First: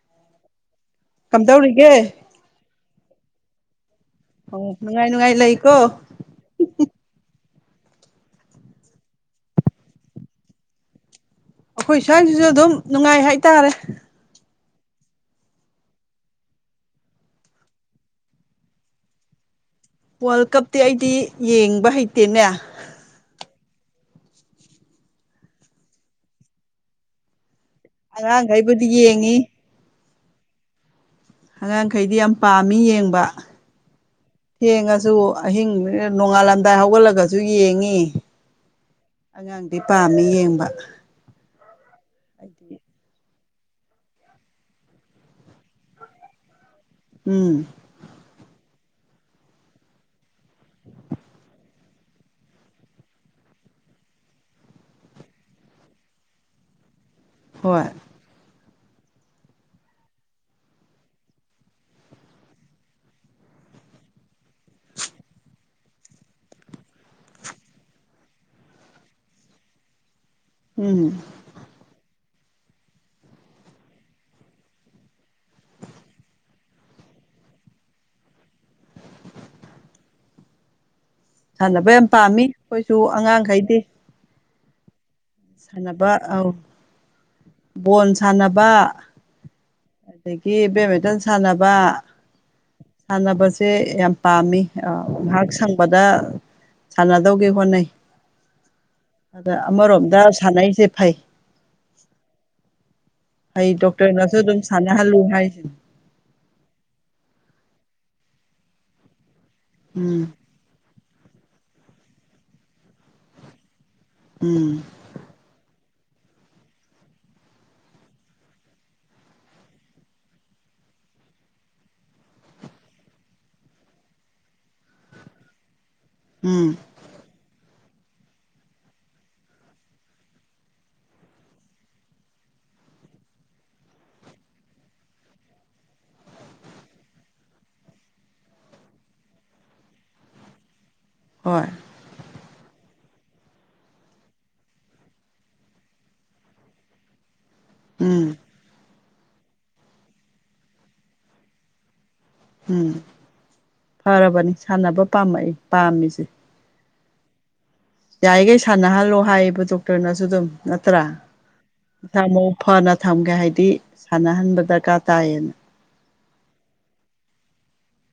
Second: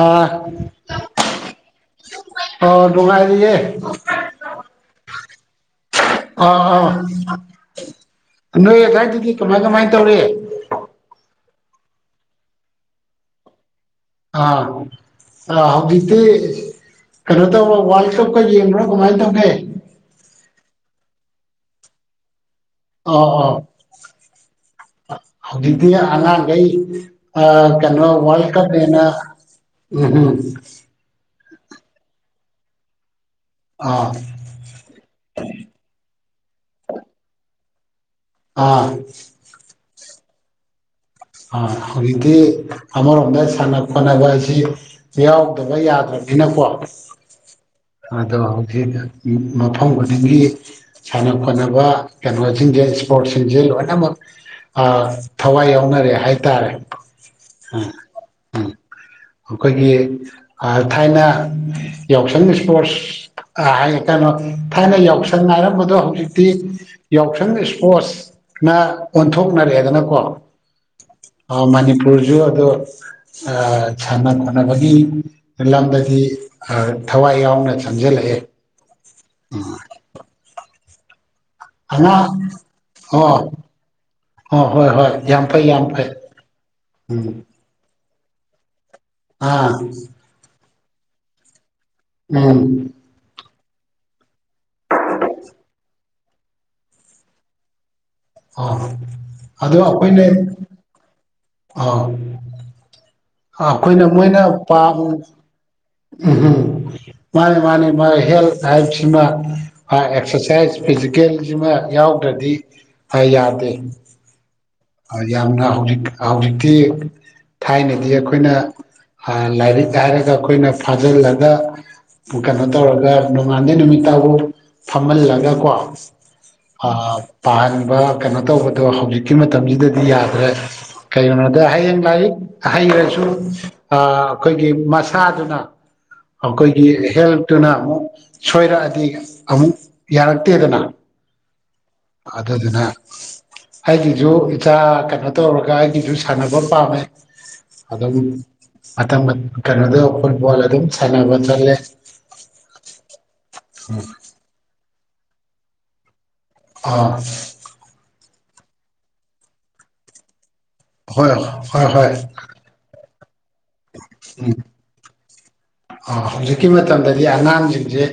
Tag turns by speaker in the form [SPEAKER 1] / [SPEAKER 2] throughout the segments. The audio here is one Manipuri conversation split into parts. [SPEAKER 1] ꯑ
[SPEAKER 2] ꯀꯝꯗꯧꯔꯤꯒꯦ
[SPEAKER 1] ꯑꯣ ꯅꯨꯡꯉꯥꯏꯔꯤꯌꯦ
[SPEAKER 2] ꯑꯣ ꯅꯨꯡꯉꯥꯏ ꯅꯨꯡꯉꯥꯏ ꯂꯩꯀꯣ
[SPEAKER 1] ꯑꯥ ꯑꯥ ꯅꯣꯏ ꯑꯗꯨ꯭ꯋꯥꯏꯗꯨꯗꯤ ꯀꯃꯥꯏ ꯀꯃꯥꯏꯅ ꯇꯧꯔꯤ
[SPEAKER 2] ꯑꯩꯈꯣꯏ ꯁ꯭ꯋꯥꯏꯁꯤꯁꯨ ꯑꯗꯨꯝ ꯅꯨꯡꯉꯥꯏ ꯍꯥꯏꯇꯥꯔꯦ
[SPEAKER 1] ꯑꯥ ꯍꯧꯖꯤꯛꯇꯤ ꯀꯩꯅꯣ ꯇꯧꯕ ꯋꯥꯔꯜ ꯀꯞꯀ ꯌꯦꯡꯕ꯭ꯔꯣ ꯀꯃꯥꯏꯅ ꯇꯧꯒꯦ
[SPEAKER 2] ꯋꯥꯔꯜ ꯀꯞꯇꯤ ꯑꯩꯗꯤ ꯌꯦꯡꯕ ꯍꯩꯇꯦꯅꯦ
[SPEAKER 1] ꯑ ꯑ ꯍꯧꯖꯤꯗꯤ ꯑꯉꯥꯡꯒꯩ ꯑ ꯀꯩꯅꯣ ꯋꯥꯔꯜ ꯀꯞ
[SPEAKER 2] ꯑꯉꯥꯡꯈꯩꯕꯨꯗꯤ
[SPEAKER 1] ꯌꯦꯅ
[SPEAKER 2] ꯌꯦꯡꯉꯤ
[SPEAKER 1] ꯎꯝꯝ
[SPEAKER 2] ꯑꯉꯥꯡꯈꯩꯗꯤ ꯌꯥꯝ ꯄꯥꯝꯃꯤ ꯌꯦꯡꯕ
[SPEAKER 1] ꯑꯥ
[SPEAKER 2] ꯌꯦꯡꯉꯁꯨ ꯑꯍꯤꯡ ꯅꯣꯡꯉꯥꯜꯂꯝꯗꯥꯏ ꯍꯧꯒꯠꯂꯒꯁꯨ ꯌꯦꯡꯉꯤ
[SPEAKER 1] ꯑꯥ
[SPEAKER 2] ꯑꯉꯥꯡꯗꯤ ꯄꯥꯝꯃꯦ ꯌꯦꯡꯕ
[SPEAKER 1] ꯍꯧꯖꯤꯛꯇꯤ
[SPEAKER 2] ꯑꯩꯗꯤ
[SPEAKER 1] ꯑꯃꯔꯣꯝꯗ ꯁꯥꯟꯅ ꯈꯣꯠꯅꯕ ꯍꯥꯏꯁꯤ ꯌꯥꯎꯗꯕ ꯌꯥꯗ꯭ꯔꯕꯅꯤꯅꯀꯣ
[SPEAKER 2] ꯎꯝ
[SPEAKER 1] ꯑꯗꯣ ꯍꯧꯖꯤꯛ ꯃꯐꯝ ꯈꯨꯗꯤꯡꯒꯤ ꯁꯥꯟꯅ ꯈꯣꯠꯅꯕ ꯀꯩꯅꯣꯁꯤꯡꯁꯦ ꯏꯁꯄꯣꯔ꯭ꯠꯁꯤꯡꯁꯦ ꯂꯣꯏꯅꯃꯛ ꯑ ꯊꯋꯥꯏ ꯌꯥꯎꯅꯔꯦ ꯍꯥꯏꯇꯥꯔꯦ
[SPEAKER 2] ꯍꯣꯏ
[SPEAKER 1] ꯑꯩꯈꯣꯏꯒꯤ ꯊꯥꯏꯅ ꯌꯥꯎꯁꯪ ꯏꯁꯄꯣꯔ꯭ꯠꯁ ꯑ ꯍꯥꯏ ꯀꯩꯅꯣ ꯊꯥꯏꯅ ꯌꯥꯎꯁꯪ ꯍꯥꯏꯔꯝꯕꯗꯣ ꯍꯧꯖꯤꯛꯇꯤ ꯌꯥꯎꯁꯪ ꯏꯁꯄꯣꯔꯠꯁꯅ ꯑꯣꯟꯊꯣꯛꯅꯔꯛꯑꯦꯗꯅꯀꯣ
[SPEAKER 2] ꯎꯝ
[SPEAKER 1] ꯃꯅꯤꯄꯨꯔꯁꯨ ꯑꯗꯣ ꯁꯥꯟꯅ ꯈꯣꯠꯅꯕꯒꯤ ꯂꯝꯗꯗꯤ ꯊꯋꯥꯏ ꯌꯥꯎꯅ ꯆꯪꯁꯤꯜꯂꯛꯑꯦ [unintelligible]
[SPEAKER 2] ꯁꯥꯟꯅꯕ ꯌꯥꯝ
[SPEAKER 1] ꯑꯉꯥꯡ
[SPEAKER 2] ꯄꯥꯝꯃꯤ ꯑꯈꯣꯏꯁꯨ ꯑꯉꯥꯡꯈꯩꯗꯤ
[SPEAKER 1] ꯍꯣ ꯍꯣꯏ ꯍꯣꯏ ꯌꯥꯝ ꯐꯩ ꯌꯥꯝ ꯐꯩ ꯎꯝ
[SPEAKER 2] ꯕꯣꯟ ꯁꯥꯟꯅꯕ
[SPEAKER 1] ꯑꯥ
[SPEAKER 2] ꯑꯗꯒꯤ ꯕꯦꯠꯃꯤꯇꯟ ꯁꯥꯟꯅꯕ
[SPEAKER 1] ꯎꯝ
[SPEAKER 2] ꯁꯥꯟꯅꯕꯁꯦ ꯌꯥꯝ ꯄꯥꯝꯃꯤ [unintelligible] ꯉꯥꯍꯥꯛ ꯁꯪꯕꯗ ꯁꯥꯟꯅꯗꯧꯒꯤ ꯍꯣꯠꯅꯩ ꯑꯗ
[SPEAKER 1] [unintelligible] ꯑꯗꯣ ꯑꯩꯈꯣꯏꯅ
[SPEAKER 2] ꯑꯃꯔꯣꯝꯗ [unintelligible] ꯐꯩ
[SPEAKER 1] ꯑꯥꯎ ꯑ
[SPEAKER 2] ꯐꯩ
[SPEAKER 1] ꯑꯈꯣꯏꯅ
[SPEAKER 2] ꯗꯣꯛꯇꯔꯅꯁꯨ
[SPEAKER 1] ꯃꯣꯏꯅ
[SPEAKER 2] ꯑꯗꯨꯝ
[SPEAKER 1] ꯄꯥꯝ
[SPEAKER 2] ꯁꯥꯟꯅꯍꯜꯂꯨ ꯍꯥꯏꯁꯤꯅꯤ
[SPEAKER 1] [unintelligible] ꯃꯥꯅꯤ ꯃꯥꯅꯤ ꯃꯥꯏꯍꯦꯜꯊ ꯍꯥꯏꯕꯁꯤꯃꯥ [unintelligible]
[SPEAKER 2] ꯎꯝ
[SPEAKER 1] ꯑꯦꯛꯁꯁꯥꯏꯁ ꯐꯤꯖꯤꯀꯦꯜꯖꯤꯃ ꯌꯥꯎꯗ꯭ꯔꯗꯤ ꯌꯥꯗꯦ
[SPEAKER 2] ꯎꯝ
[SPEAKER 1] ꯌꯥꯝꯅ ꯍꯧꯖꯤꯛ ꯍꯧꯖꯤꯛꯇꯤ ꯊꯥꯏꯅꯗꯤ ꯑꯈꯣꯏꯅ ꯂꯥꯏꯔꯤꯛ ꯍꯥꯏꯔꯒ ꯑꯈꯣꯏꯅ ꯐꯥꯖꯤꯜꯂꯒ ꯀꯅꯣ ꯇꯧꯔꯒ ꯅꯣꯡꯉꯥꯟꯗꯩ ꯅꯨꯃꯤꯠꯇꯕꯥꯎ ꯐꯝꯍꯜꯂꯒ ꯀꯣ
[SPEAKER 2] ꯎꯝ
[SPEAKER 1] [unintelligible] ꯄꯥꯍꯟꯕ ꯀꯩꯅꯣ ꯇꯧꯕꯗꯣ ꯍꯧꯖꯤꯛꯀꯤ ꯃꯇꯝꯖꯤꯗꯗꯤ ꯌꯥꯗ꯭ꯔꯦ ꯀꯩꯒꯤꯅꯣꯗ ꯍꯌꯦꯡ ꯂꯥꯏꯔꯤꯛ ꯍꯩꯔꯖꯨ ꯑꯥ ꯑꯈꯣꯏꯒꯤ ꯃꯁꯥꯗꯨꯅ ꯑꯈꯣꯏꯒꯤ ꯍꯦꯜꯠꯇꯨꯅ ꯑꯃꯨꯛ ꯁꯣꯏꯔꯛꯑꯗꯤ ꯑꯃꯨꯛ ꯌꯥꯔꯛꯇꯦꯗꯅ
[SPEAKER 2] ꯍꯣꯏ
[SPEAKER 1] ꯑꯗꯨꯗꯨꯅ ꯍꯥꯏꯗꯤ ꯏꯁꯨ ꯏꯆꯥ ꯀꯩꯅꯣ ꯇꯧꯔꯒ ꯑꯩꯒꯤꯁꯨ ꯁꯥꯟꯅꯕ ꯄꯥꯝꯃꯦ ꯑꯗꯨꯝ
[SPEAKER 2] ꯎꯝ
[SPEAKER 1] ꯃꯇꯝ ꯀꯩꯅꯣꯗꯨ ꯐꯨꯠꯕꯣꯜ ꯑꯗꯨꯝ ꯁꯥꯟꯅꯕ ꯆꯠꯂꯦ
[SPEAKER 2] ꯎꯝ ꯐꯔꯕꯅꯤ ꯁꯥꯟꯅꯕ ꯄꯥꯝꯃꯛꯏ ꯄꯥꯝꯃꯤꯁꯦ
[SPEAKER 1] ꯑꯥ
[SPEAKER 2] ꯌꯥꯢꯈꯩ ꯁꯥꯟꯅꯍꯜꯂꯣ ꯍꯥꯏꯌꯦꯕ ꯗꯣꯛꯇꯔꯅꯁꯨ ꯑꯗꯨꯝ ꯅꯠꯇ꯭ꯔꯥ
[SPEAKER 1] ꯍꯣꯏ ꯍꯣꯏ ꯍꯣꯏ
[SPEAKER 2] ꯃꯁꯥ ꯃꯎ ꯐꯅ ꯊꯝꯒꯦ ꯍꯥꯏꯗꯤ
[SPEAKER 1] ꯎꯝ
[SPEAKER 2] ꯁꯥꯟꯅꯍꯟꯕ ꯗꯔꯀꯥꯔ ꯇꯥꯏꯌꯦꯅ
[SPEAKER 1] ꯍꯧꯖꯤꯛꯀꯤ ꯃꯇꯝꯗꯗꯤ ꯑꯉꯥꯡꯖꯤꯡꯖꯦ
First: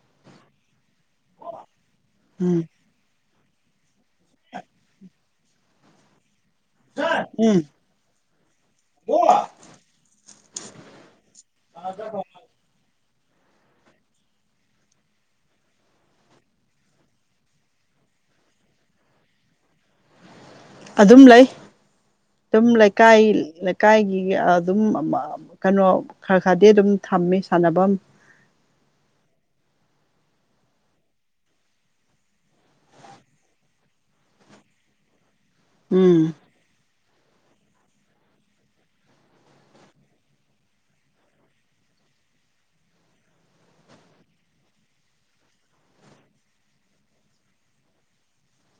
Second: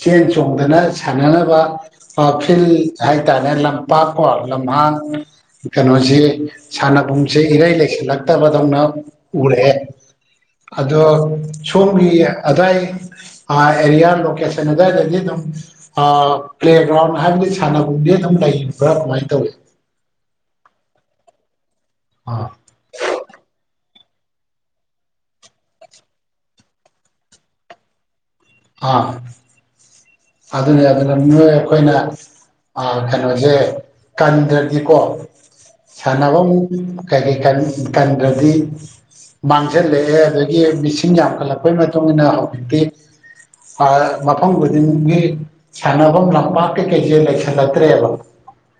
[SPEAKER 1] ꯆꯦꯟ ꯆꯣꯡꯗꯅ ꯁꯥꯟꯅꯅꯕ ꯑ
[SPEAKER 2] ꯎꯝ
[SPEAKER 1] ꯐꯤꯜ ꯍꯥꯏꯇꯥꯔꯦ ꯂꯝꯄꯥꯛ ꯀꯣ ꯂꯝꯍꯥꯡ ꯀꯅꯣꯁꯤ ꯁꯥꯟꯅꯕꯨꯡꯁꯤ
[SPEAKER 2] ꯎꯝ
[SPEAKER 1] ꯏꯔꯩ ꯂꯩꯁꯤꯜꯂꯛꯇꯕꯗꯧꯅ ꯎꯔꯛꯑꯦ ꯑꯗꯣ ꯁꯣꯝꯒꯤ ꯑꯗꯨꯋꯥꯏ ꯑ ꯑꯦꯔꯤꯌꯥ ꯂꯣꯀꯦꯟ ꯀꯅꯣ ꯑꯗꯨꯋꯥꯏꯗꯗꯤ ꯗꯨꯝ ꯑꯥ ꯄ꯭ꯂꯦꯒ꯭ꯔꯥꯎꯟ ꯍꯥꯏꯗꯤ ꯁꯥꯟꯅꯕꯨꯡꯗꯤ ꯑꯗꯨꯝ ꯂꯩꯕ꯭ꯔꯥ ꯀꯃꯥꯏꯟ ꯇꯧꯏ
[SPEAKER 2] ꯑꯗꯨꯝ ꯂꯩ
[SPEAKER 1] [unintelligible]
[SPEAKER 2] ꯑꯗꯨꯝ ꯂꯩꯀꯥꯏ ꯂꯩꯀꯥꯏꯒꯤ ꯑꯗꯨꯝ [unintelligible] ꯀꯅꯣ ꯈ꯭ꯔ ꯈ꯭ꯔꯗꯤ ꯑꯗꯨꯝ ꯊꯝꯃꯤ ꯁꯥꯟꯅꯕꯝ
[SPEAKER 1] ꯑꯥ ꯑꯗꯨꯅꯤ ꯑꯗꯨꯅ ꯅꯣꯏ ꯑꯈꯣꯏꯅ ꯑꯥ ꯀꯩꯅꯣꯖꯦ ꯇꯟꯗ꯭ꯔꯗꯤꯀꯣ
[SPEAKER 2] ꯎꯝ
[SPEAKER 1] ꯁꯥꯟꯅꯕꯝ [unintelligible] ꯇꯟꯗ꯭ꯔꯗꯤ ꯃꯥꯡꯖꯜꯂꯛꯑꯦ ꯑꯗꯒꯤ ꯃꯤꯁꯤꯡ ꯌꯥꯝꯈꯠꯂꯛꯄꯩ ꯃꯇꯨꯡ ꯏꯟꯅ ꯍꯧꯖꯤꯛꯇꯤ ꯃꯐꯝ ꯈꯨꯗꯤꯡꯒꯤ ꯁꯥꯟꯅꯐꯝ ꯂꯝꯄꯥꯛ ꯀꯩꯀꯩ ꯁꯦ ꯂꯩꯁꯜꯂꯛꯇ꯭ꯔꯦꯕ꯫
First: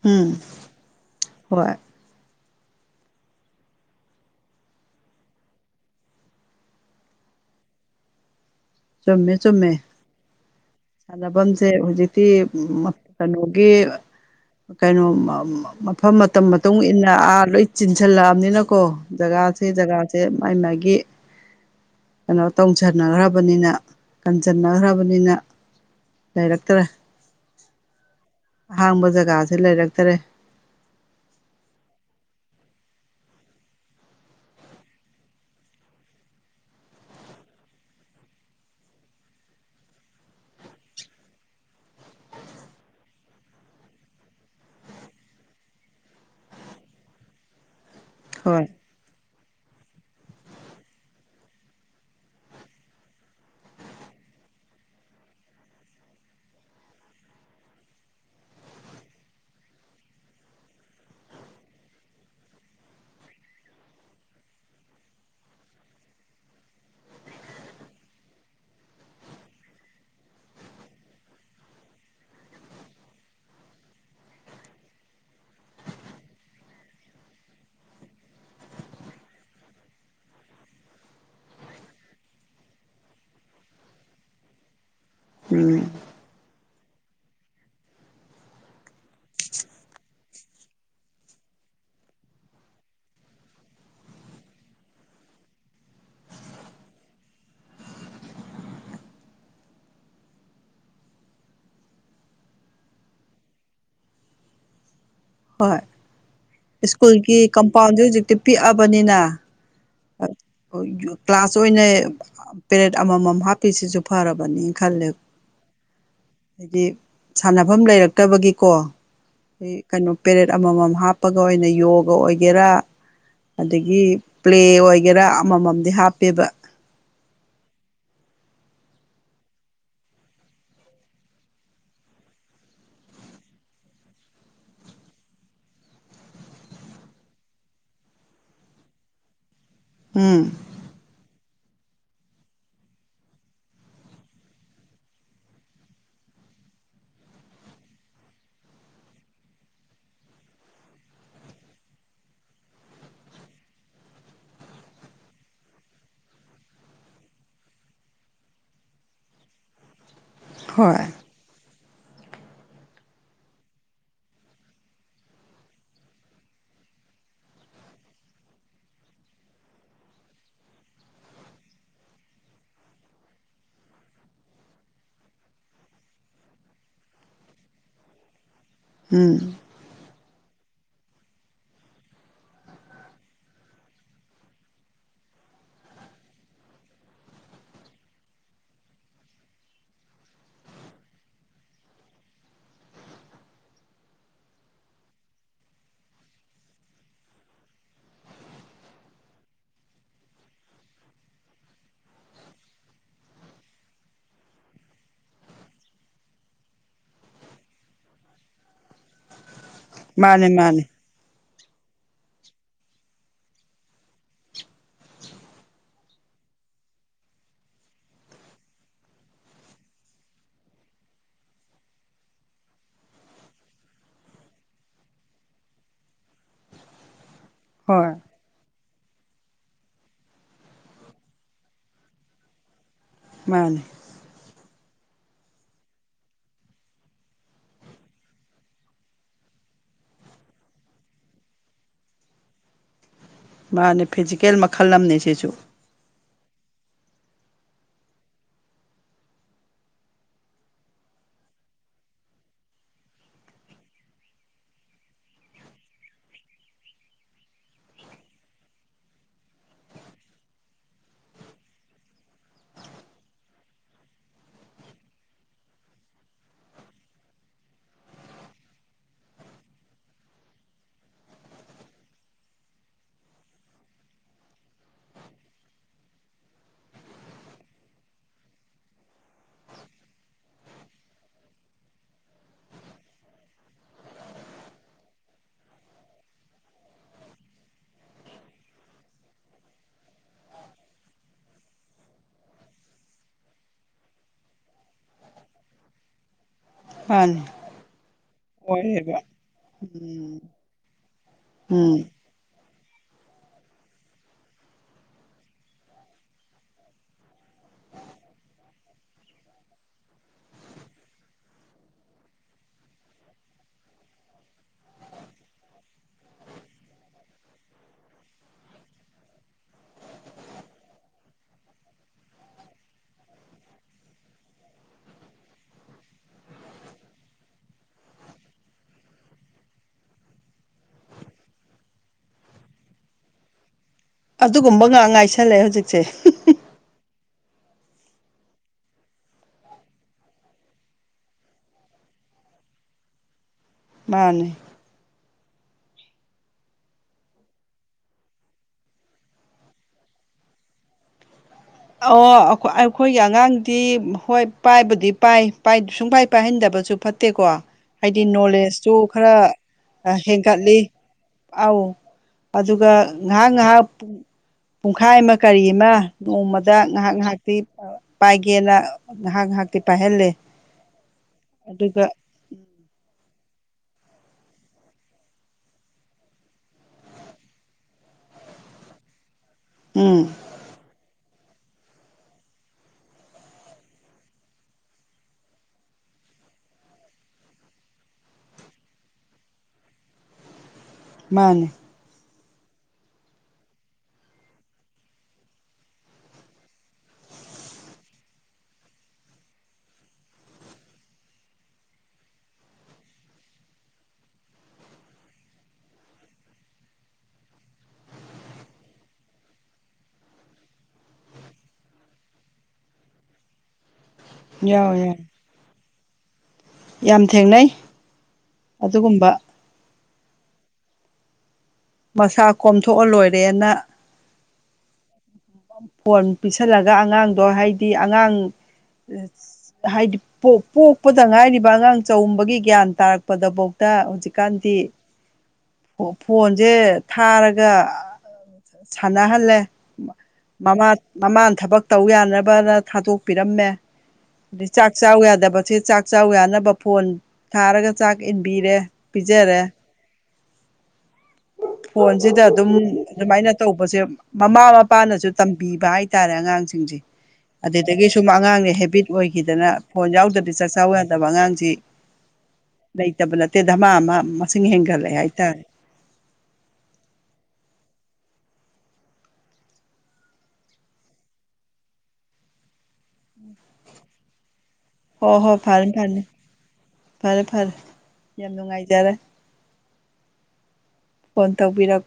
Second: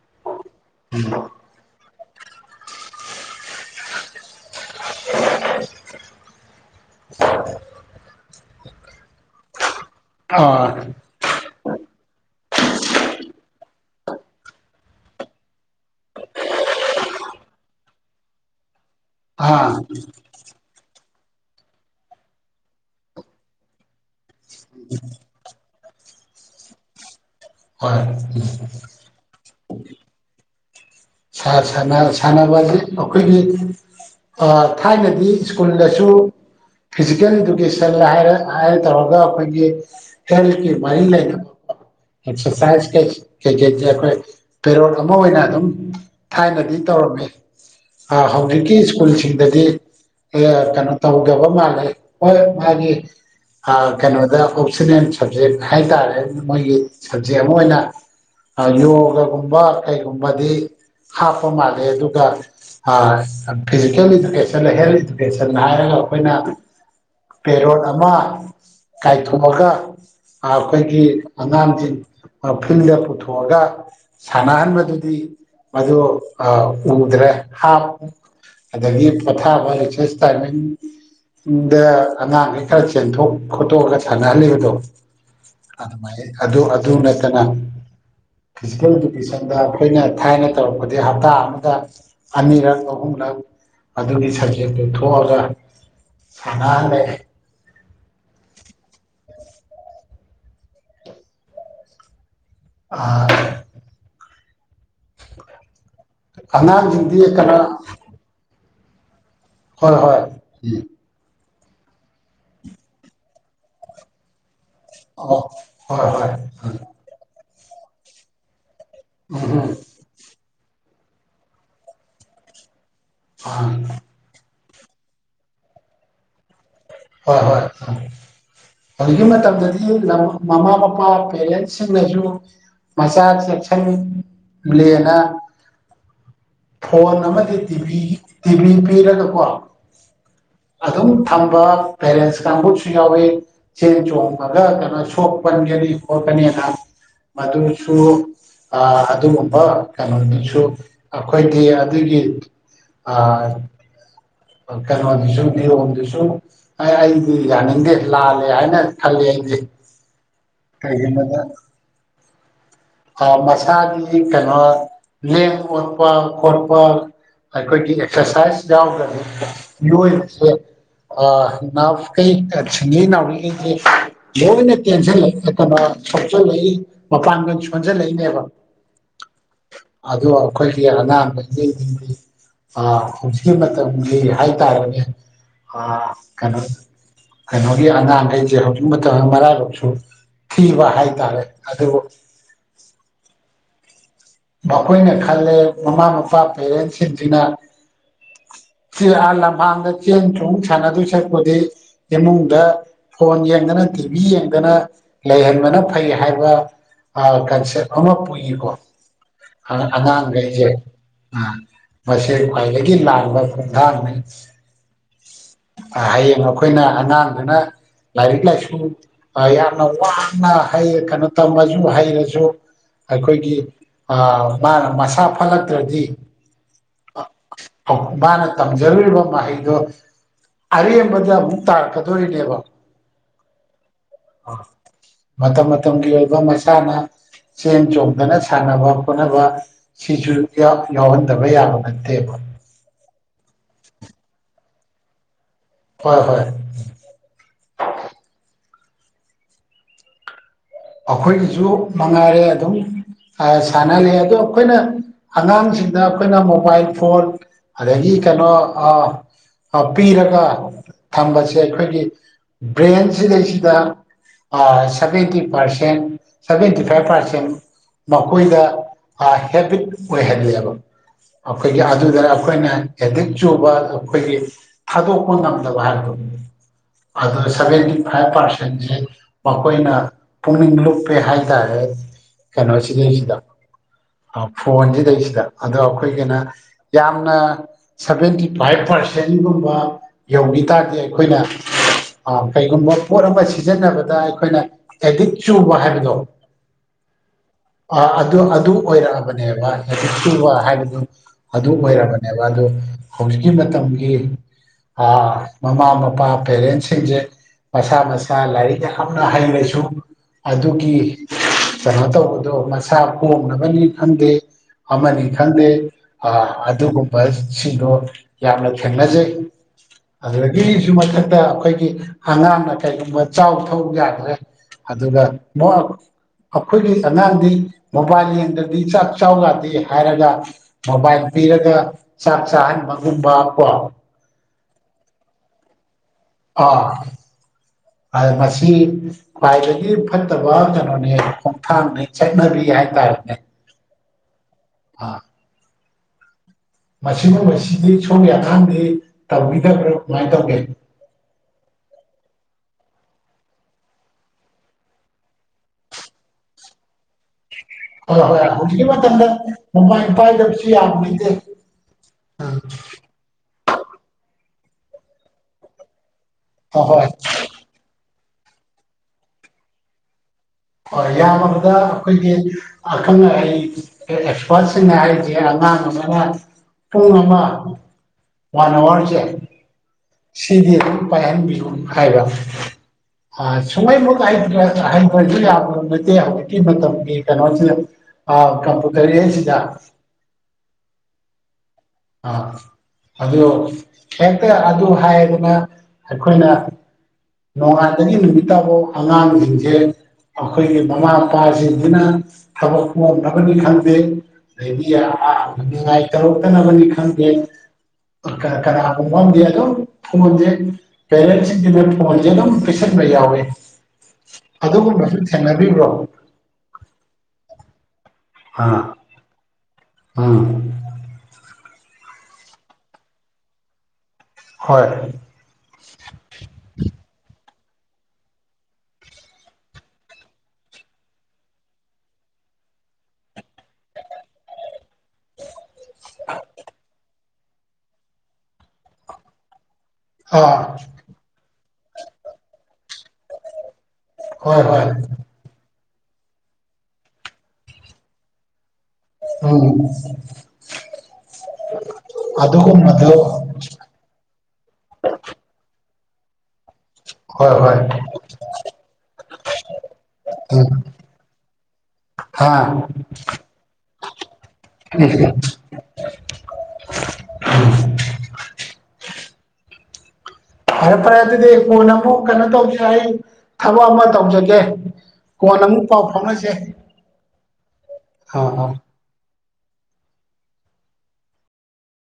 [SPEAKER 2] ꯎꯝ ꯍꯣꯏ꯫
[SPEAKER 1] [unintelligible]
[SPEAKER 2] ꯆꯨꯝꯃꯦ ꯆꯨꯝꯃꯦ꯫
[SPEAKER 1] [unintelligible]
[SPEAKER 2] ꯁꯥꯟꯅꯐꯝꯁꯦ ꯍꯧꯖꯤꯛꯇꯤ ꯃ ꯀꯩꯅꯣꯒꯤ ꯀꯩꯅꯣ ꯃ ꯃ ꯃꯐꯝ ꯃꯇꯝ ꯃꯇꯨꯡ ꯏꯟꯅ ꯑꯥ ꯂꯣꯏ ꯆꯤꯟꯁꯤꯜꯂꯛꯑꯕꯅꯤꯅ ꯀꯣ꯫ ꯖꯒꯥꯁꯦ
[SPEAKER 1] ꯑꯥ
[SPEAKER 2] ꯖꯒꯥꯁꯦ ꯃꯥꯏ ꯃꯥꯏꯒꯤ ꯀꯩꯅꯣ ꯇꯧꯁꯟꯅꯈ꯭ꯔ ꯕꯅꯤꯅ ꯀꯟꯁꯤꯟꯅꯈ꯭ꯔꯕꯅꯤꯅ ꯂꯩꯔꯛꯇ꯭ꯔꯦ꯫
[SPEAKER 1] ꯍꯣꯏ
[SPEAKER 2] ꯑꯍꯥꯡꯕ ꯖꯒꯥꯁꯦ ꯂꯩꯔꯛꯇ꯭ꯔꯦ꯫
[SPEAKER 1] ꯁꯥ ꯁꯅꯥ ꯁꯅꯥꯕ ꯍꯥꯏꯗꯤ ꯑꯈꯣꯏꯒꯤ ꯑ ꯊꯥꯏꯅꯗꯤ ꯁ꯭ꯀꯨꯜꯗꯁꯨ ꯐꯤꯖꯤꯀꯦꯜ ꯏꯗꯨꯀꯦꯁꯟ ꯍꯥꯏꯔ ꯍꯥꯏꯔ ꯇꯧꯔꯒ ꯑꯈꯣꯏꯒꯤ ꯍꯦꯜꯀꯤ ꯃꯥꯔꯤ ꯂꯩꯅ ꯑꯦꯛꯁꯔꯁꯥꯏꯁ ꯀꯩ ꯀꯩꯀꯩ ꯑꯩꯈꯣꯏ ꯄꯦꯔꯣꯜ ꯑꯃ ꯑꯣꯏꯅ ꯑꯗꯨꯝ ꯊꯥꯏꯅꯗꯤ ꯇꯧꯔꯝꯃꯦ ꯑꯥ
[SPEAKER 2] ꯍꯣꯏ
[SPEAKER 1] ꯍꯧꯖꯤꯛꯀꯤ ꯁ꯭ꯀꯨꯜꯁꯤꯡꯗꯗꯤ ꯀꯌꯥ ꯀꯩꯅꯣ ꯇꯧꯗꯕ ꯃꯥꯜꯂꯦ ꯍꯣꯏ ꯃꯥꯒꯤ ꯑ ꯀꯩꯅꯣꯗ ꯑꯣꯞꯁꯟꯅꯜ ꯁꯕꯖꯦꯛ ꯍꯥꯏꯇꯥꯔꯦ ꯃꯣꯏꯒꯤ ꯁꯕꯖꯦꯛ ꯑꯃ ꯑꯣꯏꯅ ꯑꯌꯣꯒꯒꯨꯝꯕ ꯀꯩꯒꯨꯝꯕꯗꯤ ꯍꯥꯞꯄ ꯃꯥꯜꯂꯦ ꯑꯗꯨꯒ ꯑ ꯐꯤꯖꯤꯀꯦꯜ ꯏꯗꯨꯀꯦꯁꯟ ꯍꯦꯜꯊ ꯏꯗꯨꯀꯦꯁꯟ ꯍꯥꯏꯔꯒ ꯑꯩꯈꯣꯏꯅ ꯄꯦꯔꯣꯠ ꯑꯃ ꯀꯥꯏꯊꯣꯛꯑꯒ ꯑꯈꯣꯏꯒꯤ ꯑꯉꯥꯡꯁꯤꯡ ꯐꯤꯜꯗ ꯄꯨꯊꯣꯛꯑꯒ ꯁꯥꯟꯅꯍꯟꯕꯗꯨꯗꯤ ꯃꯗꯨ ꯎꯗ꯭ꯔꯦ ꯍꯥꯞ ꯑꯗꯒꯤ ꯄꯣꯊꯥꯕ ꯔꯦꯁꯦꯁ ꯇꯥꯏꯃꯤꯡ ꯗ ꯑꯉꯥꯡꯈꯩ ꯈꯔ ꯆꯦꯟꯊꯣꯛ ꯈꯣꯠꯇꯣꯛꯑꯒ ꯁꯥꯟꯅꯍꯜꯂꯤꯕꯗꯣ
[SPEAKER 2] ꯎꯝ
[SPEAKER 1] ꯑꯗꯨꯃꯥꯏꯅ ꯑꯗꯨ ꯑꯗꯨ ꯅꯠꯇꯅ ꯐꯤꯖꯤꯀꯦꯜ ꯏꯗꯨꯀꯦꯁꯟꯗ ꯑꯩꯈꯣꯏꯅ ꯊꯥꯏꯅ ꯇꯧꯔꯛꯄꯗꯤ ꯍꯞꯇꯥ ꯑꯃꯗ ꯑꯅꯤꯔꯛ ꯑꯍꯨꯝꯂꯛ ꯑꯗꯨꯒꯤ ꯁꯕꯖꯦꯛꯇꯨ ꯊꯣꯛꯑꯒ ꯁꯥꯟꯅꯍꯜꯂꯦ꯫ [unintelligible]
[SPEAKER 2] ꯍꯣꯏ
[SPEAKER 1] ꯑꯉꯥꯡꯁꯤꯡꯗꯤ
[SPEAKER 2] ꯏꯁ꯭ꯀꯨꯜꯒꯤ
[SPEAKER 1] ꯀꯩꯅꯣ
[SPEAKER 2] ꯀꯝꯄꯥꯎꯟꯁꯦ ꯍꯧꯖꯤꯛꯇꯤ ꯄꯤꯛꯑꯕꯅꯤꯅ꯫
[SPEAKER 1] ꯍꯣꯏ ꯍꯣꯏ
[SPEAKER 2] ꯑꫭ ꯌꫭ ꯀ꯭ꯂꯥꯁ ꯑꯣꯏꯅ ꯄꯦꯔꯦꯠ ꯑꯃꯃꯝ ꯍꯥꯞꯄꯤꯁꯤꯁꯨ ꯐꯔꯕꯅꯤ꯫ ꯈꯜꯂꯦ
[SPEAKER 1] ꯑꯣ ꯍꯣꯏ ꯍꯣꯏ꯫
[SPEAKER 2] ꯍꯥꯏꯗꯤ ꯁꯥꯟꯅꯐꯝ ꯂꯩꯔꯛꯇꯕꯒꯤꯀꯣ꯫
[SPEAKER 1] [unintelligible]
[SPEAKER 2] ꯀꯩꯅꯣ ꯄꯦꯔꯦꯠ ꯑꯃꯃꯝ ꯍꯥꯞꯄꯒ ꯑꯣꯏꯅ ꯌꯣꯒ ꯑꯣꯏꯒꯦꯔꯥ
[SPEAKER 1] ꯎꯝ
[SPEAKER 2] ꯑꯗꯒꯤ ꯄ꯭ꯂꯦ ꯑꯣꯏꯒꯦꯔꯥ ꯑꯃꯃꯝꯗꯤ ꯍꯥꯞꯄꯦꯕ꯫
[SPEAKER 1] ꯍꯣꯏ ꯍꯣꯏ ꯎꯝ꯫ ꯍꯧꯖꯤꯛꯀꯤ ꯃꯇꯝꯗꯗꯤ ꯃꯃꯥ ꯃꯄꯥ ꯄꯦꯔꯦꯟꯁꯁꯤꯡꯅꯁꯨ ꯃꯆꯥ ꯆꯦꯛꯁꯟꯂꯦꯅ ꯐꯣꯟ ꯑꯃꯗꯤ ꯇꯤꯚꯤ ꯇꯤꯚꯤ ꯄꯤꯔꯒꯀꯣ
[SPEAKER 2] ꯎꯝ꯫
[SPEAKER 1] ꯑꯗꯨꯝ ꯊꯝꯕ ꯄꯦꯔꯦꯟꯁ ꯀꯥꯡꯕꯨꯁꯨ ꯌꯥꯎꯋꯤ꯫ ꯆꯦꯟ ꯆꯣꯡꯕꯒ ꯀꯩꯅꯣ ꯁꯣꯛ ꯄꯟꯒꯅꯤ ꯈꯣꯠꯀꯅꯤꯅ ꯃꯗꯨꯁꯨ ꯑꯗꯨꯒꯨꯝꯕ ꯀꯩꯅꯣꯗꯨꯁꯨ ꯑꯈꯣꯏꯗꯤ ꯑꯗꯨꯒꯤ [unintelligible] ꯀꯅꯣꯗꯁꯨ [inaudible] ꯗꯁꯨ ꯑꯩ ꯑꯩꯗꯤ ꯌꯥꯅꯤꯡꯗꯦ ꯂꯥꯜꯂꯦ ꯍꯥꯏꯅ ꯈꯜꯂꯦ ꯑꯩꯗꯤ
[SPEAKER 2] ꯍꯣꯏ
[SPEAKER 1] ꯀꯩꯒꯤꯅꯣꯗ ꯑꯥ ꯃꯁꯥꯒꯤ ꯀꯩꯅꯣ ꯂꯦꯡ ꯑꯣꯠꯄ ꯈꯣꯠꯄ ꯑꯩꯈꯣꯏꯒꯤ ꯑꯦꯛꯁꯔꯁꯥꯏꯁ ꯌꯥꯎꯗ꯭ꯔꯥꯗꯤ ꯃꯤꯑꯣꯏꯕꯁꯦ ꯑ ꯅꯥ ꯀꯩ ꯁꯤꯡꯂꯤ ꯅꯥꯎꯔꯤ ꯒꯩꯖꯦ ꯂꯣꯏꯅ ꯇꯦꯟꯁꯤꯜꯂꯛꯏ ꯁꯣꯛꯆꯜꯂꯛꯏ ꯃꯄꯥꯡꯒꯜ ꯁꯣꯟꯖꯜꯂꯛꯏꯅꯦꯕ
[SPEAKER 2] ꯎꯝ
[SPEAKER 1] ꯑꯗꯣ ꯑꯈꯣꯏꯒꯤ ꯑꯉꯥꯡꯒꯣꯏꯖꯤꯡꯁꯤꯗꯤ ꯑꯥ ꯍꯧꯖꯤꯛꯀꯤ ꯃꯇꯝꯒꯤ ꯍꯥꯏꯇꯥꯔꯦꯅꯦ ꯑꯥ ꯀꯩꯅꯣ ꯀꯩꯅꯣꯒꯤ ꯑꯉꯥꯡꯒꯩꯁꯦ ꯍꯧꯖꯤꯛ ꯃꯇꯝ ꯃꯔꯥꯏꯕꯛꯁꯨ ꯊꯤꯕ ꯍꯥꯏꯇꯥꯔꯦ ꯑꯗꯨꯕꯨ [unintelligible] ꯃꯈꯣꯏꯅ ꯈꯜꯂꯦ ꯃꯃꯥ ꯃꯄꯥ ꯄꯦꯔꯦꯟꯁꯁꯤꯡꯁꯤꯅ ꯁꯤ ꯑꯥ ꯂꯝꯍꯥꯡꯗ ꯆꯦꯟ ꯆꯣꯡ ꯁꯥꯟꯅꯗꯣꯏ ꯁꯔꯨꯛꯄꯨꯗꯤ ꯏꯃꯨꯡꯗ ꯐꯣꯟ ꯌꯦꯡꯗꯅ ꯇꯤꯚꯤ ꯌꯦꯡꯗꯅ ꯂꯩꯍꯟꯕꯅ ꯐꯩ ꯍꯥꯏꯕ ꯑꯥ ꯀꯟꯁꯦꯞ ꯑꯃ ꯄꯨꯏꯀꯣ
[SPEAKER 2] ꯃꯥꯅꯦ
[SPEAKER 1] ꯑꯉꯥꯡꯒꯩꯁꯦ
[SPEAKER 2] ꯃꯥꯅꯦ
[SPEAKER 1] ꯑꯥ ꯃꯁꯤ ꯈ꯭ꯋꯥꯏꯗꯒꯤ ꯂꯥꯟꯕ ꯈꯣꯡꯊꯥꯡꯅꯤ ꯍꯌꯦꯡ ꯑꯩꯈꯣꯏꯅ ꯑꯉꯥꯡꯗꯨꯅ ꯂꯥꯏꯔꯤꯛ ꯂꯥꯏꯁꯨ ꯌꯥꯝꯅ ꯋꯥꯅ ꯍꯩ ꯀꯩꯅꯣ ꯇꯝꯃꯁꯨ ꯍꯩꯔꯁꯨ ꯑꯩꯈꯣꯏꯒꯤ ꯑꯥ ꯃꯥꯅ ꯃꯁꯥ ꯐꯠꯂꯛꯇ꯭ꯔꯥꯗꯤ
[SPEAKER 2] ꯍꯣꯏ
[SPEAKER 1] ꯃꯥꯅ ꯇꯝꯖꯔꯨꯔꯤꯕ ꯃꯍꯩꯗꯣ ꯑꯔꯦꯝꯕꯗ ꯑꯃꯨꯛ ꯇꯥꯔꯛꯀꯗꯣꯔꯤꯅꯦꯕ
[SPEAKER 2] ꯃꯥꯅꯦ
[SPEAKER 1] ꯃꯇꯝ ꯃꯇꯝꯒꯤ ꯑꯣꯏꯕ ꯃꯁꯥꯅ ꯆꯦꯟ ꯆꯣꯡꯗꯅ ꯁꯥꯟꯅꯕ ꯈꯣꯠꯅꯕ ꯁꯤꯁꯨ ꯌꯥꯎ ꯌꯥꯎꯍꯟꯗꯕ ꯌꯥꯕ ꯅꯠꯇꯦꯕ
[SPEAKER 2] ꯃꯥꯅꯦ ꯐꯤꯖꯤꯀꯦꯜ ꯃꯥ ꯈꯜ ꯑꯝꯅꯦꯁꯤꯁꯨ
[SPEAKER 1] ꯍꯣꯏ ꯍꯣꯏ ꯑꯈꯣꯏꯒꯤꯁꯨ ꯃꯉꯥꯏꯔꯦ ꯑꯗꯨꯝ ꯑꯥ ꯁꯥꯟꯅꯔꯦ ꯑꯗꯣ ꯑꯈꯣꯏꯅ ꯑꯉꯥꯡꯁꯤꯡꯗ ꯑꯩꯈꯣꯏꯅ ꯃꯣꯕꯥꯏꯜ ꯐꯣꯟ ꯑꯗꯒꯤ ꯀꯩꯅꯣ ꯑꯥ ꯄꯤꯔꯒ ꯊꯝꯕꯁꯦ ꯑꯩꯈꯣꯏꯒꯤ ꯕ꯭ꯔꯦꯟ ꯁꯤꯗꯩꯁꯤꯗ ꯑꯥ seventy percent seventy five percent ꯃꯈꯣꯏꯗ ꯑꯥ ꯍꯦꯕꯤꯠ ꯑꯣꯏꯍꯜꯂꯦꯕ ꯑꯩꯈꯣꯏꯒꯤ ꯑꯗꯨꯗ ꯑꯩꯈꯣꯏꯅ ꯑꯦꯗꯤꯛ ꯆꯨꯕ ꯑꯩꯈꯣꯏꯒꯤ ꯊꯥꯗꯣꯛꯄ ꯉꯝꯗꯕ ꯍꯥꯏꯕꯗꯣ ꯑꯗꯨ ꯁꯚꯦꯟꯇꯤ ꯐꯥꯏꯚ ꯄꯥꯔꯁꯦꯟꯁꯦ ꯃꯈꯣꯏꯅ ꯄꯨꯛꯅꯤꯡ ꯂꯨꯞꯄꯦ ꯍꯥꯏꯇꯥꯔꯦ ꯀꯩꯅꯣ ꯁꯤꯗꯩꯁꯤꯗ ꯐꯣꯟꯁꯤꯗꯩꯁꯤꯗ ꯑꯗꯣ ꯑꯩꯈꯣꯏꯒꯤꯅ ꯌꯥꯝꯅ ꯁꯚꯦꯟꯇꯤ ꯐꯥꯏꯚ ꯄꯥꯔꯁꯦꯟꯒꯨꯝꯕ ꯌꯧꯈꯤ ꯇꯥꯔꯗꯤ ꯑꯩꯈꯣꯏꯅ ꯀꯩꯒꯨꯝꯕ ꯄꯣꯠ ꯑꯃ ꯁꯤꯖꯤꯟꯅꯕꯗ ꯑꯩꯈꯣꯏꯅ ꯑꯦꯗꯤꯛ ꯆꯨꯕ ꯍꯥꯏꯕꯗꯣ
[SPEAKER 2] ꯃꯥꯅꯤ
[SPEAKER 1] ꯑꯥ ꯑꯗꯨ ꯑꯗꯨ ꯑꯣꯏꯔꯛꯑꯕꯅꯦꯕ ꯑꯦꯗꯤꯛ
[SPEAKER 2] ꯎꯝ
[SPEAKER 1] ꯁꯨꯕ ꯍꯥꯏꯕꯗꯨ ꯑꯗꯨ
[SPEAKER 2] ꯎꯝ
[SPEAKER 1] ꯑꯣꯏꯔꯕꯅꯦꯕ ꯑꯗꯨ ꯍꯧꯖꯤꯛꯀꯤ ꯃꯇꯝꯒꯤ ꯑꯥ ꯃꯃꯥ ꯃꯄꯥ ꯄꯦꯔꯦꯟꯁꯤꯡꯖꯦ ꯃꯁꯥ ꯃꯁꯥ ꯂꯥꯏꯔꯤꯛ ꯌꯥꯝꯅ ꯍꯩꯔꯖꯨ ꯑꯗꯨꯒꯤ ꯀꯩꯅꯣ ꯇꯧꯕꯗꯣ ꯃꯆꯥ ꯄꯣꯛꯅꯕꯅꯤ ꯈꯪꯗꯦ ꯑꯃꯅꯤ ꯈꯪꯗꯦ ꯑ ꯑꯗꯨꯒꯨꯝꯕꯁꯤꯡꯗꯣ ꯌꯥꯝꯅ ꯊꯦꯡꯅꯖꯩ ꯑꯗꯨꯗꯒꯤꯖꯨ ꯃꯊꯛꯇ ꯑꯩꯈꯣꯏꯒꯤ ꯑꯉꯥꯡꯅ ꯀꯩꯒꯨꯝꯕ ꯆꯥꯎ ꯊꯛꯎ ꯌꯥꯗ꯭ꯔꯦ ꯑꯗꯨꯗ ꯃꯣꯛ ꯑꯈꯣꯏꯒꯤ ꯑꯉꯥꯡꯗꯤ ꯃꯣꯕꯥꯏꯜ ꯌꯦꯡꯗ꯭ꯔꯗꯤ ꯆꯥꯛ ꯆꯥꯎ ꯌꯥꯗꯦ ꯍꯥꯏꯔꯒ ꯃꯣꯕꯥꯏꯜ ꯄꯤꯔꯒ ꯆꯥꯛ ꯆꯥꯍꯟꯕꯒꯨꯝꯕ ꯀꯣ
[SPEAKER 2] ꯑꯗꯨꯒꯨꯝꯕ ꯉꯥꯛ ꯉꯥꯏꯁꯜꯂꯛꯑꯦ ꯍꯧꯖꯤꯛꯁꯦ
[SPEAKER 1] ꯑꯥ ꯑ ꯃꯁꯤ ꯈ꯭ꯋꯥꯏꯗꯒꯤ ꯐꯠꯇꯕ ꯀꯩꯅꯣꯅꯦ ꯈꯣꯡꯊꯥꯡꯅꯦ ꯆꯠꯅꯕꯤ ꯍꯥꯏꯇꯥꯔꯦꯅꯦ
[SPEAKER 2] ꯃꯥꯅꯤ
[SPEAKER 1] ꯑ ꯃꯁꯤꯒꯨꯝꯕꯁꯤꯗꯤ ꯁꯣꯝꯒꯤ ꯑꯉꯥꯡꯗꯤ ꯇꯧꯕꯤꯗꯕ꯭ꯔꯥ ꯀꯃꯥꯏ ꯇꯧꯒꯦ
[SPEAKER 2] ꯑꯣ ꯑꯈꯣꯏ ꯑꯩꯈꯣꯏꯒꯤ ꯑꯉꯥꯡꯗꯤ ꯍꯣꯏ ꯄꯥꯏꯕꯨꯗꯤ ꯄꯥꯏ ꯄꯥꯏ ꯁꯨꯡꯄꯥꯏ ꯄꯥꯏꯍꯟꯗꯕꯁꯨ ꯐꯠ ꯇꯦꯀꯣ
[SPEAKER 1] ꯍꯣꯏ
[SPEAKER 2] ꯍꯥꯏꯗꯤ
[SPEAKER 1] ꯍꯣꯏ ꯍꯧꯖꯤꯛꯀꯤ
[SPEAKER 2] ꯅꯣꯂꯦꯖꯇꯨ
[SPEAKER 1] ꯃꯇꯝꯗ
[SPEAKER 2] ꯈꯔ
[SPEAKER 1] ꯃꯣꯕꯥꯏꯜ
[SPEAKER 2] ꯑ
[SPEAKER 1] ꯄꯥꯏꯗꯕꯁꯨ
[SPEAKER 2] ꯍꯦꯟꯒꯠꯂꯤ
[SPEAKER 1] ꯌꯥꯕ ꯅꯠꯇꯦ
[SPEAKER 2] ꯑꯥꯎ ꯑꯗꯨꯒ ꯉꯥꯏꯍꯥꯛ ꯉꯥꯏꯍꯥꯛ ꯄꯨꯡꯈꯥꯏ ꯑꯃ ꯀꯔꯤ ꯑꯃ ꯅꯣꯡꯃꯗ
[SPEAKER 1] ꯍꯣꯏ ꯍꯣꯏ
[SPEAKER 2] ꯉꯍꯥꯛ ꯉꯍꯥꯛ ꯇꯤ ꯄꯥꯏꯒꯦꯅ ꯉꯍꯥꯛ ꯉꯍꯥꯛꯇꯤ ꯄꯥꯏꯍꯜꯂꯦ
[SPEAKER 1] ꯍꯣꯏ ꯌꯥꯝꯃꯕꯗ
[SPEAKER 2] ꯑꯗꯨꯒ
[SPEAKER 1] ꯑꯈꯣꯏꯒꯤ ꯑꯈꯪ ꯑꯍꯩ ꯑꯦꯛꯁꯄꯥꯔꯠꯁꯤꯡꯅ ꯍꯥꯏꯔꯤꯖꯦ ꯑꯉꯥꯡ ꯑꯃꯅ ꯄꯨꯡ ꯑꯃ ꯋꯥꯟ ꯑꯋꯥꯔꯖꯦ
[SPEAKER 2] ꯎꯝ
[SPEAKER 1] ꯁꯤꯗꯤ ꯑꯗꯨꯝ ꯄꯥꯏꯍꯟꯕꯤꯌꯨ ꯍꯥꯏꯕ ꯑ ꯁꯨꯡꯍꯩꯃꯛ ꯍꯩꯇꯔ꯭ ꯍꯩꯇꯔ꯭ꯖꯨ ꯌꯥ ꯊꯕꯛ ꯅꯠꯇꯦ ꯍꯧꯖꯤꯛꯀꯤ ꯃꯇꯝꯒꯤ ꯀꯩꯅꯣꯖꯤꯗ ꯑꯥ ꯀꯝꯄꯨꯇꯔ ꯑꯦꯖꯁꯤꯗ
[SPEAKER 2] ꯃꯥꯅꯤ
[SPEAKER 1] ꯑꯥ ꯑꯗꯣ ꯍꯦꯛꯇ ꯑꯗꯨ ꯍꯥꯏꯌꯦꯗꯅ ꯑꯩꯈꯣꯏꯅ ꯅꯣꯡꯉꯥꯟꯇꯒꯤ ꯅꯨꯃꯤꯠꯇꯕꯧ ꯑꯉꯥꯡꯖꯤꯡꯖꯦ ꯑꯈꯣꯏꯒꯤ ꯃꯃꯥ ꯃꯄꯥꯖꯤꯡꯖꯤꯅ ꯊꯕꯛ ꯀꯣꯝꯅꯕꯅꯤ ꯈꯪꯗꯦ ꯗꯩꯗꯤ ꯑꯥ ꯅꯤꯡꯉꯥꯏ ꯇꯧꯔꯛꯇꯅꯕꯅꯤ ꯈꯪꯗꯦ ꯀꯅ ꯀꯅꯥꯒꯨꯝꯕ ꯑꯝꯗꯤ ꯑꯗꯨꯝ ꯐꯣꯟꯖꯦ ꯄꯦꯔꯦꯟꯁꯤꯡꯒꯤꯅ ꯐꯣꯟꯖꯦ ꯑꯗꯨꯝ ꯄꯤꯁꯟꯕ ꯌꯥꯎꯋꯦ
[SPEAKER 2] ꯌꯥꯎꯋꯦ ꯌꯥꯎꯋꯦ
[SPEAKER 1] ꯑꯗꯨꯒꯨꯝꯕꯁꯨ ꯊꯦꯡꯅꯕꯤꯕ꯭ꯔꯣ
[SPEAKER 2] ꯌꯥꯝ ꯊꯦꯡꯅꯩ
[SPEAKER 1] ꯑꯥ
[SPEAKER 2] ꯑꯗꯨꯒꯨꯝꯕ
[SPEAKER 1] ꯎꯝ
[SPEAKER 2] ꯃꯁꯥ ꯀꯣꯝꯊꯣꯛꯑ ꯂꯣꯏꯔꯦꯅ
[SPEAKER 1] ꯍꯣꯏ
[SPEAKER 2] ꯐꯣꯟ ꯄꯤꯁꯜꯂꯒ ꯑꯉꯥꯡꯗꯣ ꯍꯥꯏꯗꯤ ꯑꯉꯥꯡ ꯍꯥꯏꯗ ꯄꯣꯛ ꯄꯣꯛꯄꯗ ꯉꯥꯏꯔꯤꯕ ꯑꯉꯥꯡ ꯆꯎꯝꯕꯒꯤ ꯒ꯭ꯌꯥꯟ ꯇꯥꯔꯛꯄꯗꯕꯣꯛꯇ ꯍꯧꯖꯤꯛꯀꯥꯟꯗꯤ ꯐꯣꯟꯖꯦ ꯊꯥꯔꯒ ꯁꯥꯟꯅꯍꯜꯂꯦ
[SPEAKER 1] ꯑꯥ
[SPEAKER 2] ꯃꯃꯥ ꯃꯃꯥꯅ ꯊꯕꯛ ꯇꯧ ꯌꯥꯅꯕꯅ ꯊꯥꯗꯣꯛꯄꯤꯔꯝꯃꯦ
[SPEAKER 1] ꯍꯣꯏ
[SPEAKER 2] ꯕꯤ
[SPEAKER 1] ꯍꯣꯏ
[SPEAKER 2] ꯆꯥꯛ ꯆꯥꯎ ꯌꯥꯗꯕꯁꯦ ꯆꯥꯛ ꯆꯥꯎ ꯌꯥꯅꯕ ꯐꯣꯟ ꯊꯥꯔꯒ ꯆꯥꯛ ꯏꯟꯕꯤꯔꯦ ꯄꯤꯖꯔꯦ
[SPEAKER 1] ꯎꯝ
[SPEAKER 2] ꯐꯣꯟꯁꯤꯗ ꯑꯗꯨꯝ
[SPEAKER 1] ꯑꯗꯨꯒꯨꯝꯕꯗꯣ
[SPEAKER 2] ꯑꯗꯨꯃꯥꯏꯅ ꯇꯧꯕꯖꯦ ꯃꯃꯥ ꯃꯄꯥꯅꯁꯨ ꯇꯝꯕꯤꯕ ꯍꯥꯏꯇꯥꯔꯦ ꯑꯉꯥꯡꯁꯤꯡꯁꯦ
[SPEAKER 1] ꯍꯣꯏ ꯍꯣꯏ
[SPEAKER 2] ꯑꯗꯨꯗꯒꯤ ꯁꯨꯝ ꯑꯉꯥꯡꯅ ꯍꯦꯕꯤꯠ ꯑꯣꯏꯒꯤꯗꯅ ꯐꯣꯟ ꯌꯥꯎꯗ꯭ꯔꯗꯤ
[SPEAKER 1] ꯎꯝ
[SPEAKER 2] ꯆꯥꯛꯆꯥꯎ ꯌꯥꯗꯕ ꯑꯉꯥꯡꯁꯤ
[SPEAKER 1] ꯍꯥ
[SPEAKER 2] ꯂꯩꯇꯕ ꯅꯠꯇꯦꯗ ꯃꯥꯃꯥ ꯃꯁꯤꯡ ꯍꯦꯟꯒꯠꯂꯦꯑꯦ ꯍꯥꯏꯇꯥꯔꯦ
[SPEAKER 1] ꯐꯔꯦ ꯐꯔꯦ ꯑꯗꯨꯗꯤ ꯀꯣꯟꯅ ꯑꯃꯨꯛ ꯀꯩꯅꯣ ꯇꯧꯖꯤ ꯑꯩ ꯊꯕꯛ ꯑꯃ ꯇꯧꯖꯒꯦ
[SPEAKER 2] ꯍꯣ ꯍꯣ
[SPEAKER 1] ꯀꯣꯟꯅ ꯑꯃꯨꯛ
[SPEAKER 2] ꯐꯔꯦ
[SPEAKER 1] ꯄꯥꯎ
[SPEAKER 2] ꯐꯅꯤ
[SPEAKER 1] ꯐꯥꯎꯅꯖꯦ
[SPEAKER 2] ꯐꯔꯦ ꯐꯔꯦ
[SPEAKER 1] ꯑꯥ
[SPEAKER 2] ꯌꯥꯝ
[SPEAKER 1] ꯑꯥ
[SPEAKER 2] ꯅꯨꯡꯉꯥꯏꯖꯔꯦ ꯐꯣꯟ ꯇꯧꯕꯤꯔꯛ